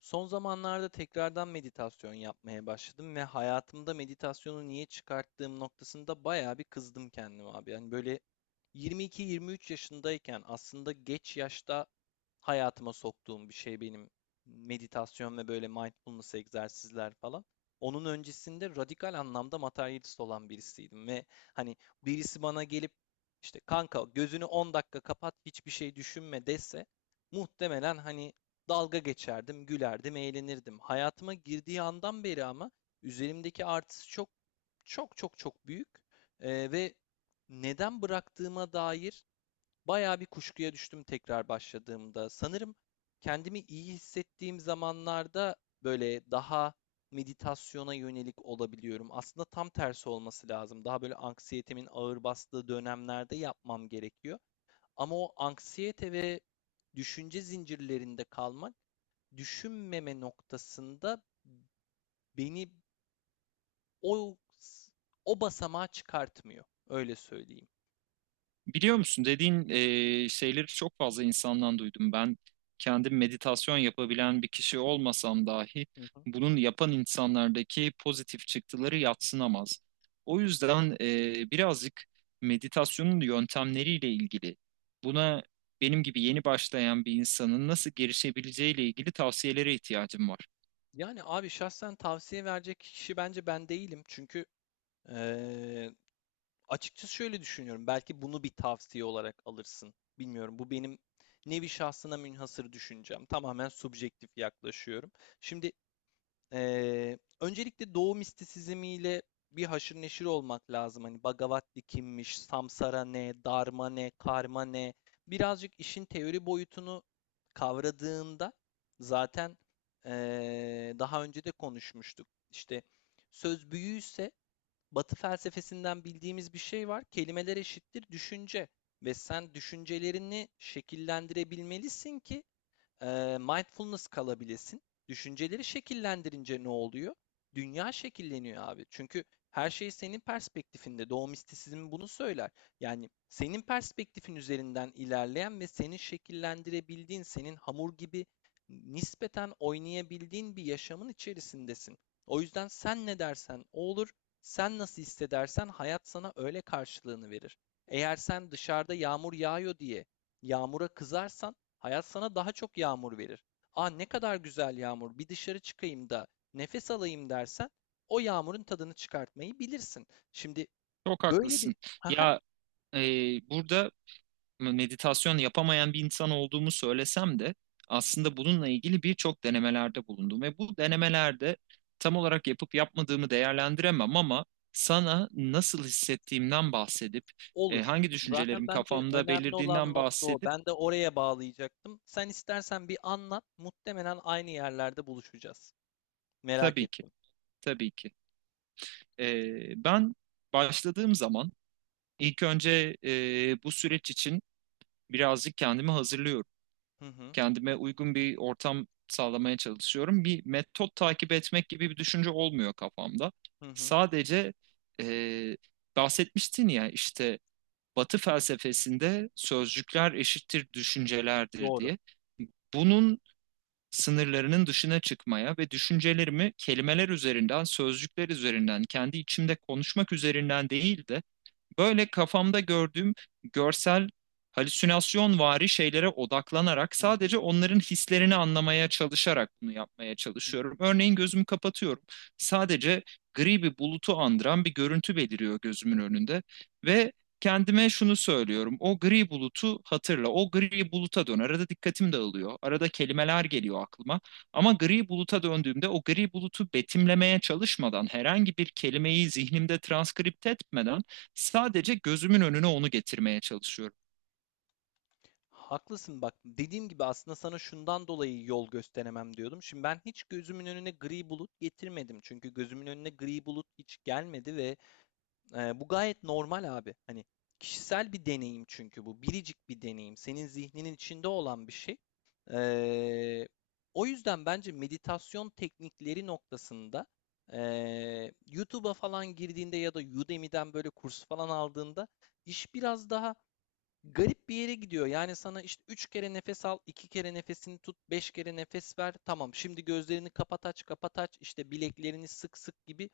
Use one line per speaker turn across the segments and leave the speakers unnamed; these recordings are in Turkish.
Son zamanlarda tekrardan meditasyon yapmaya başladım ve hayatımda meditasyonu niye çıkarttığım noktasında bayağı bir kızdım kendime abi. Yani böyle 22-23 yaşındayken aslında geç yaşta hayatıma soktuğum bir şey benim, meditasyon ve böyle mindfulness egzersizler falan. Onun öncesinde radikal anlamda materyalist olan birisiydim ve hani birisi bana gelip işte, kanka, gözünü 10 dakika kapat, hiçbir şey düşünme dese muhtemelen hani dalga geçerdim, gülerdim, eğlenirdim. Hayatıma girdiği andan beri ama üzerimdeki artısı çok çok çok çok büyük. Ve neden bıraktığıma dair bayağı bir kuşkuya düştüm tekrar başladığımda. Sanırım kendimi iyi hissettiğim zamanlarda böyle daha meditasyona yönelik olabiliyorum. Aslında tam tersi olması lazım. Daha böyle anksiyetemin ağır bastığı dönemlerde yapmam gerekiyor. Ama o anksiyete ve düşünce zincirlerinde kalmak, düşünmeme noktasında beni o o basamağa çıkartmıyor. Öyle söyleyeyim.
Biliyor musun dediğin şeyleri çok fazla insandan duydum. Ben kendim meditasyon yapabilen bir kişi olmasam dahi bunun yapan insanlardaki pozitif çıktıları yadsınamaz. O yüzden birazcık meditasyonun yöntemleriyle ilgili buna benim gibi yeni başlayan bir insanın nasıl girişebileceğiyle ilgili tavsiyelere ihtiyacım var.
Yani abi şahsen tavsiye verecek kişi bence ben değilim. Çünkü eee, açıkçası şöyle düşünüyorum. Belki bunu bir tavsiye olarak alırsın. Bilmiyorum. Bu benim nevi şahsına münhasır düşüncem. Tamamen subjektif yaklaşıyorum. Şimdi öncelikle Doğu mistisizmiyle bir haşır neşir olmak lazım. Hani Bhagavati kimmiş, Samsara ne, Dharma ne, Karma ne? Birazcık işin teori boyutunu kavradığında zaten, daha önce de konuşmuştuk. İşte söz büyüyse, Batı felsefesinden bildiğimiz bir şey var: kelimeler eşittir düşünce, ve sen düşüncelerini şekillendirebilmelisin ki mindfulness kalabilesin. Düşünceleri şekillendirince ne oluyor? Dünya şekilleniyor abi. Çünkü her şey senin perspektifinde. Doğu mistisizmi bunu söyler. Yani senin perspektifin üzerinden ilerleyen ve senin şekillendirebildiğin, senin hamur gibi nispeten oynayabildiğin bir yaşamın içerisindesin. O yüzden sen ne dersen o olur. Sen nasıl hissedersen hayat sana öyle karşılığını verir. Eğer sen dışarıda yağmur yağıyor diye yağmura kızarsan, hayat sana daha çok yağmur verir. Aa, ne kadar güzel yağmur, bir dışarı çıkayım da nefes alayım dersen o yağmurun tadını çıkartmayı bilirsin. Şimdi
Çok
böyle bir...
haklısın.
haha.
Ya, e, burada meditasyon yapamayan bir insan olduğumu söylesem de aslında bununla ilgili birçok denemelerde bulundum ve bu denemelerde tam olarak yapıp yapmadığımı değerlendiremem ama sana nasıl hissettiğimden bahsedip
Olur.
hangi
Zaten
düşüncelerim
bence
kafamda
önemli olan
belirdiğinden
nokta o.
bahsedip
Ben de oraya bağlayacaktım. Sen istersen bir anlat. Muhtemelen aynı yerlerde buluşacağız. Merak
tabii ki
ettim.
tabii ki, E, ben başladığım zaman ilk önce bu süreç için birazcık kendimi hazırlıyorum.
Hı hı,
Kendime uygun bir ortam sağlamaya çalışıyorum. Bir metot takip etmek gibi bir düşünce olmuyor kafamda.
hı hı.
Sadece, e, bahsetmiştin ya işte, Batı felsefesinde sözcükler eşittir düşüncelerdir
Doğru.
diye. Bunun sınırlarının dışına çıkmaya ve düşüncelerimi kelimeler üzerinden, sözcükler üzerinden, kendi içimde konuşmak üzerinden değil de böyle kafamda gördüğüm görsel halüsinasyon vari şeylere odaklanarak
Hı hı,
sadece onların hislerini anlamaya çalışarak bunu yapmaya
hı hı.
çalışıyorum. Örneğin gözümü kapatıyorum. Sadece gri bir bulutu andıran bir görüntü beliriyor gözümün önünde ve kendime şunu söylüyorum. O gri bulutu hatırla. O gri buluta dön. Arada dikkatim dağılıyor. Arada kelimeler geliyor aklıma. Ama gri buluta döndüğümde o gri bulutu betimlemeye çalışmadan herhangi bir kelimeyi zihnimde transkripte etmeden sadece gözümün önüne onu getirmeye çalışıyorum.
Haklısın bak. Dediğim gibi aslında sana şundan dolayı yol gösteremem diyordum. Şimdi ben hiç gözümün önüne gri bulut getirmedim. Çünkü gözümün önüne gri bulut hiç gelmedi ve bu gayet normal abi. Hani kişisel bir deneyim çünkü bu. Biricik bir deneyim. Senin zihninin içinde olan bir şey. Eee, O yüzden bence meditasyon teknikleri noktasında YouTube'a falan girdiğinde ya da Udemy'den böyle kurs falan aldığında iş biraz daha garip bir yere gidiyor. Yani sana işte 3 kere nefes al, 2 kere nefesini tut, 5 kere nefes ver. Tamam, şimdi gözlerini kapat aç, kapat aç, işte bileklerini sık sık gibi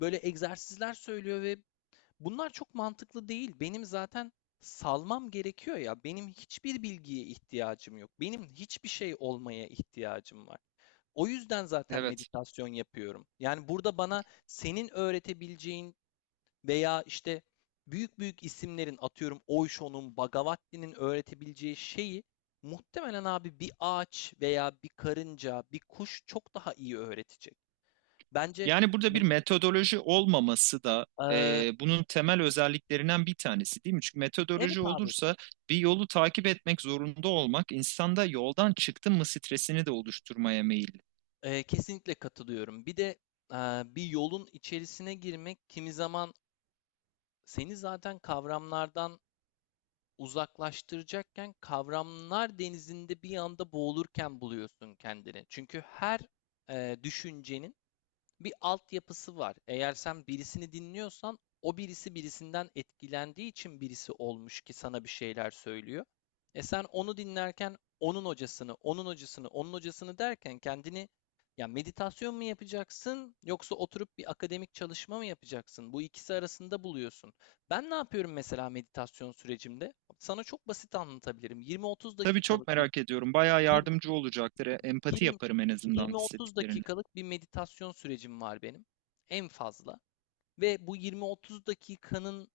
böyle egzersizler söylüyor ve bunlar çok mantıklı değil. Benim zaten salmam gerekiyor ya. Benim hiçbir bilgiye ihtiyacım yok. Benim hiçbir şey olmaya ihtiyacım var. O yüzden zaten
Evet.
meditasyon yapıyorum. Yani burada bana senin öğretebileceğin veya işte büyük büyük isimlerin, atıyorum Osho'nun, Bhagavati'nin öğretebileceği şeyi muhtemelen abi bir ağaç veya bir karınca, bir kuş çok daha iyi öğretecek. Bence...
Yani burada bir
medi-
metodoloji olmaması da,
Eee,
bunun temel özelliklerinden bir tanesi değil mi? Çünkü
evet
metodoloji
abi,
olursa, bir yolu takip etmek zorunda olmak insanda yoldan çıktım mı stresini de oluşturmaya meyilli.
kesinlikle katılıyorum. Bir de bir yolun içerisine girmek kimi zaman seni zaten kavramlardan uzaklaştıracakken kavramlar denizinde bir anda boğulurken buluyorsun kendini. Çünkü her düşüncenin bir altyapısı var. Eğer sen birisini dinliyorsan o birisi birisinden etkilendiği için birisi olmuş ki sana bir şeyler söylüyor. E sen onu dinlerken onun hocasını, onun hocasını, onun hocasını derken kendini ya meditasyon mu yapacaksın yoksa oturup bir akademik çalışma mı yapacaksın, bu ikisi arasında buluyorsun. Ben ne yapıyorum mesela meditasyon sürecimde? Sana çok basit anlatabilirim. 20-30
Tabii çok
dakikalık bir...
merak ediyorum. Bayağı yardımcı olacaktır. E, Empati
20,
yaparım en azından
20-30
hissettiklerini.
dakikalık bir meditasyon sürecim var benim en fazla, ve bu 20-30 dakikanın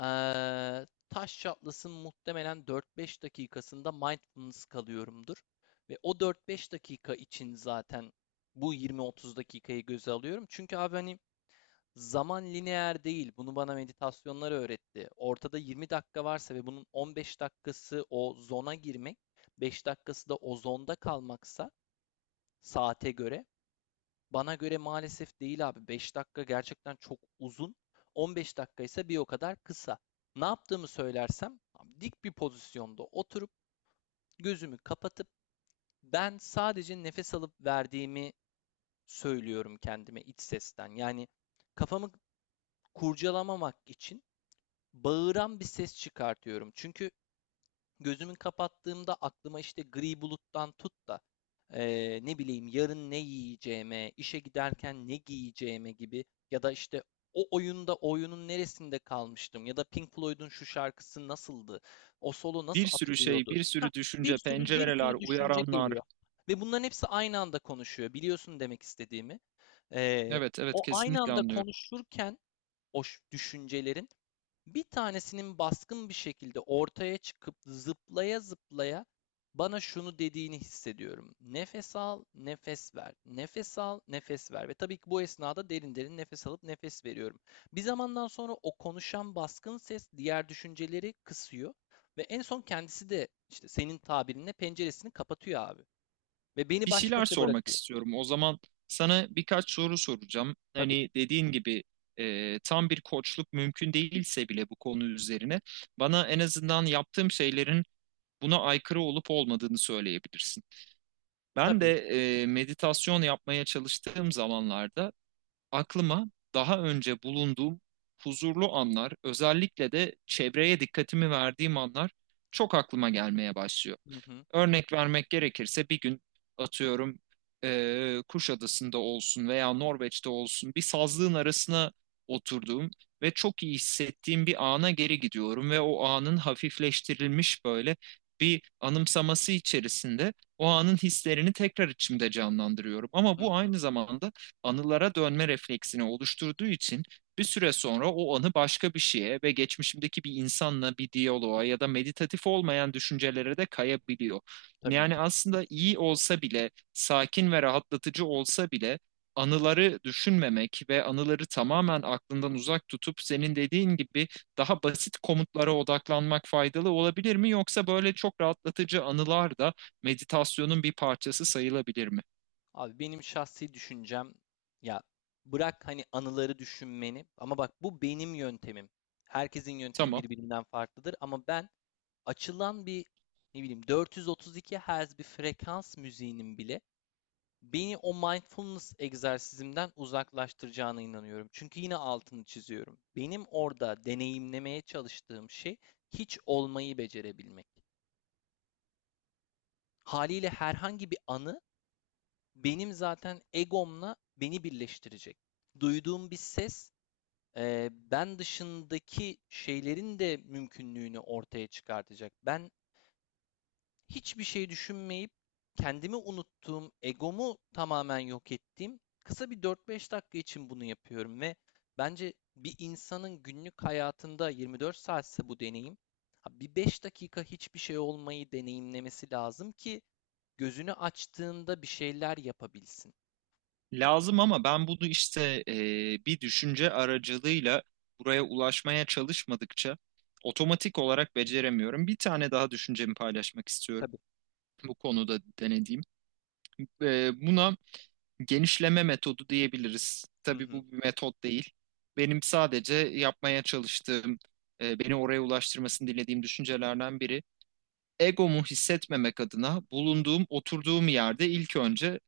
taş çatlasın muhtemelen 4-5 dakikasında mindfulness kalıyorumdur. Ve o 4-5 dakika için zaten bu 20-30 dakikayı göze alıyorum. Çünkü abi hani zaman lineer değil. Bunu bana meditasyonlar öğretti. Ortada 20 dakika varsa ve bunun 15 dakikası o zona girmek, 5 dakikası da o zonda kalmaksa, saate göre. Bana göre maalesef değil abi. 5 dakika gerçekten çok uzun. 15 dakika ise bir o kadar kısa. Ne yaptığımı söylersem, dik bir pozisyonda oturup gözümü kapatıp ben sadece nefes alıp verdiğimi söylüyorum kendime iç sesten. Yani kafamı kurcalamamak için bağıran bir ses çıkartıyorum. Çünkü gözümü kapattığımda aklıma işte gri buluttan tut da ne bileyim yarın ne yiyeceğime, işe giderken ne giyeceğime gibi, ya da işte o oyunda oyunun neresinde kalmıştım, ya da Pink Floyd'un şu şarkısı nasıldı, o solo
Bir
nasıl
sürü şey,
atılıyordu...
bir
Hah,
sürü
bir
düşünce,
sürü bir
pencereler,
sürü düşünce
uyaranlar.
geliyor ve bunların hepsi aynı anda konuşuyor. Biliyorsun demek istediğimi. Eee,
Evet, evet,
O aynı
kesinlikle
anda
anlıyorum.
konuşurken o düşüncelerin bir tanesinin baskın bir şekilde ortaya çıkıp zıplaya zıplaya bana şunu dediğini hissediyorum: nefes al, nefes ver. Nefes al, nefes ver. Ve tabii ki bu esnada derin derin nefes alıp nefes veriyorum. Bir zamandan sonra o konuşan baskın ses diğer düşünceleri kısıyor ve en son kendisi de işte senin tabirinle penceresini kapatıyor abi, ve beni
Bir
baş
şeyler
başa
sormak
bırakıyor.
istiyorum. O zaman sana birkaç soru soracağım.
Tabii,
Hani dediğin gibi tam bir koçluk mümkün değilse bile bu konu üzerine bana en azından yaptığım şeylerin buna aykırı olup olmadığını söyleyebilirsin. Ben
tabii.
de meditasyon yapmaya çalıştığım zamanlarda aklıma daha önce bulunduğum huzurlu anlar, özellikle de çevreye dikkatimi verdiğim anlar çok aklıma gelmeye başlıyor.
Hı hı,
Örnek vermek gerekirse bir gün, atıyorum, Kuşadası'nda olsun veya Norveç'te olsun bir sazlığın arasına oturduğum ve çok iyi hissettiğim bir ana geri gidiyorum ve o anın hafifleştirilmiş böyle bir anımsaması içerisinde o anın hislerini tekrar içimde canlandırıyorum. Ama
hı
bu
hı.
aynı zamanda anılara dönme refleksini oluşturduğu için bir süre sonra o anı başka bir şeye ve geçmişimdeki bir insanla bir diyaloğa ya da meditatif olmayan düşüncelere de kayabiliyor.
Tabii
Yani
ki.
aslında iyi olsa bile, sakin ve rahatlatıcı olsa bile, anıları düşünmemek ve anıları tamamen aklından uzak tutup senin dediğin gibi daha basit komutlara odaklanmak faydalı olabilir mi? Yoksa böyle çok rahatlatıcı anılar da meditasyonun bir parçası sayılabilir mi?
Abi benim şahsi düşüncem, ya, bırak hani anıları düşünmeni, ama bak bu benim yöntemim. Herkesin yöntemi
Tamam.
birbirinden farklıdır ama ben açılan bir, ne bileyim, 432 Hz bir frekans müziğinin bile beni o mindfulness egzersizimden uzaklaştıracağına inanıyorum. Çünkü yine altını çiziyorum. Benim orada deneyimlemeye çalıştığım şey hiç olmayı becerebilmek. Haliyle herhangi bir anı benim zaten egomla beni birleştirecek. Duyduğum bir ses, ben dışındaki şeylerin de mümkünlüğünü ortaya çıkartacak. Ben hiçbir şey düşünmeyip kendimi unuttuğum, egomu tamamen yok ettiğim kısa bir 4-5 dakika için bunu yapıyorum ve bence bir insanın günlük hayatında 24 saatse bu deneyim, bir 5 dakika hiçbir şey olmayı deneyimlemesi lazım ki gözünü açtığında bir şeyler yapabilsin.
Lazım ama ben bunu işte bir düşünce aracılığıyla buraya ulaşmaya çalışmadıkça otomatik olarak beceremiyorum. Bir tane daha düşüncemi paylaşmak istiyorum
Tabii.
bu konuda denediğim. Buna genişleme metodu diyebiliriz.
Hı
Tabii
hı.
bu bir metot değil. Benim sadece yapmaya çalıştığım, beni oraya ulaştırmasını dilediğim düşüncelerden biri. Egomu hissetmemek adına bulunduğum, oturduğum yerde ilk önce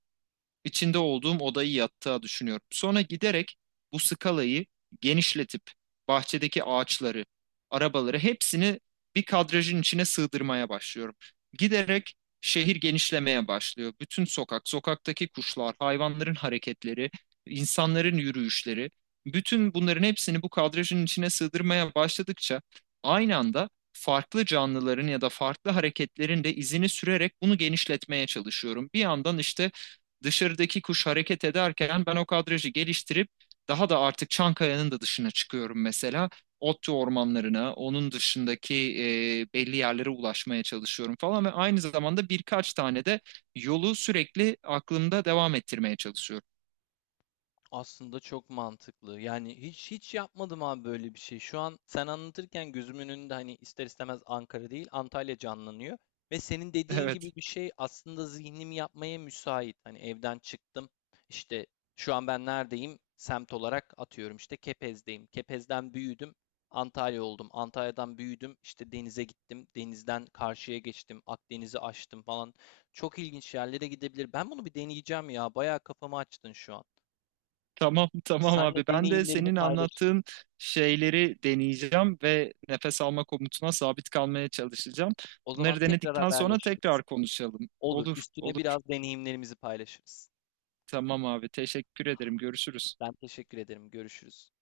içinde olduğum odayı yattığa düşünüyorum. Sonra giderek bu skalayı genişletip bahçedeki ağaçları, arabaları, hepsini bir kadrajın içine sığdırmaya başlıyorum. Giderek şehir genişlemeye başlıyor. Bütün sokak, sokaktaki kuşlar, hayvanların hareketleri, insanların yürüyüşleri, bütün bunların hepsini bu kadrajın içine sığdırmaya başladıkça aynı anda farklı canlıların ya da farklı hareketlerin de izini sürerek bunu genişletmeye çalışıyorum. Bir yandan işte dışarıdaki kuş hareket ederken ben o kadrajı geliştirip daha da artık Çankaya'nın da dışına çıkıyorum mesela. Otlu ormanlarına, onun dışındaki belli yerlere ulaşmaya çalışıyorum falan ve aynı zamanda birkaç tane de yolu sürekli aklımda devam ettirmeye çalışıyorum.
Aslında çok mantıklı. Yani hiç hiç yapmadım abi böyle bir şey. Şu an sen anlatırken gözümün önünde hani ister istemez Ankara değil Antalya canlanıyor. Ve senin dediğin
Evet,
gibi bir şey aslında zihnimi yapmaya müsait. Hani evden çıktım. İşte şu an ben neredeyim? Semt olarak atıyorum işte Kepez'deyim. Kepez'den büyüdüm. Antalya oldum. Antalya'dan büyüdüm. İşte denize gittim. Denizden karşıya geçtim. Akdeniz'i aştım falan. Çok ilginç yerlere gidebilir. Ben bunu bir deneyeceğim ya. Bayağı kafamı açtın şu an.
tamam, tamam
Seninle
abi. Ben de
deneyimlerimi
senin
paylaşırım.
anlattığın şeyleri deneyeceğim ve nefes alma komutuna sabit kalmaya çalışacağım.
O zaman
Bunları
tekrar
denedikten sonra
haberleşiriz.
tekrar konuşalım.
Olur,
Olur,
üstüne
olur.
biraz deneyimlerimizi paylaşırız.
Tamam abi, teşekkür ederim, görüşürüz.
Ben teşekkür ederim. Görüşürüz.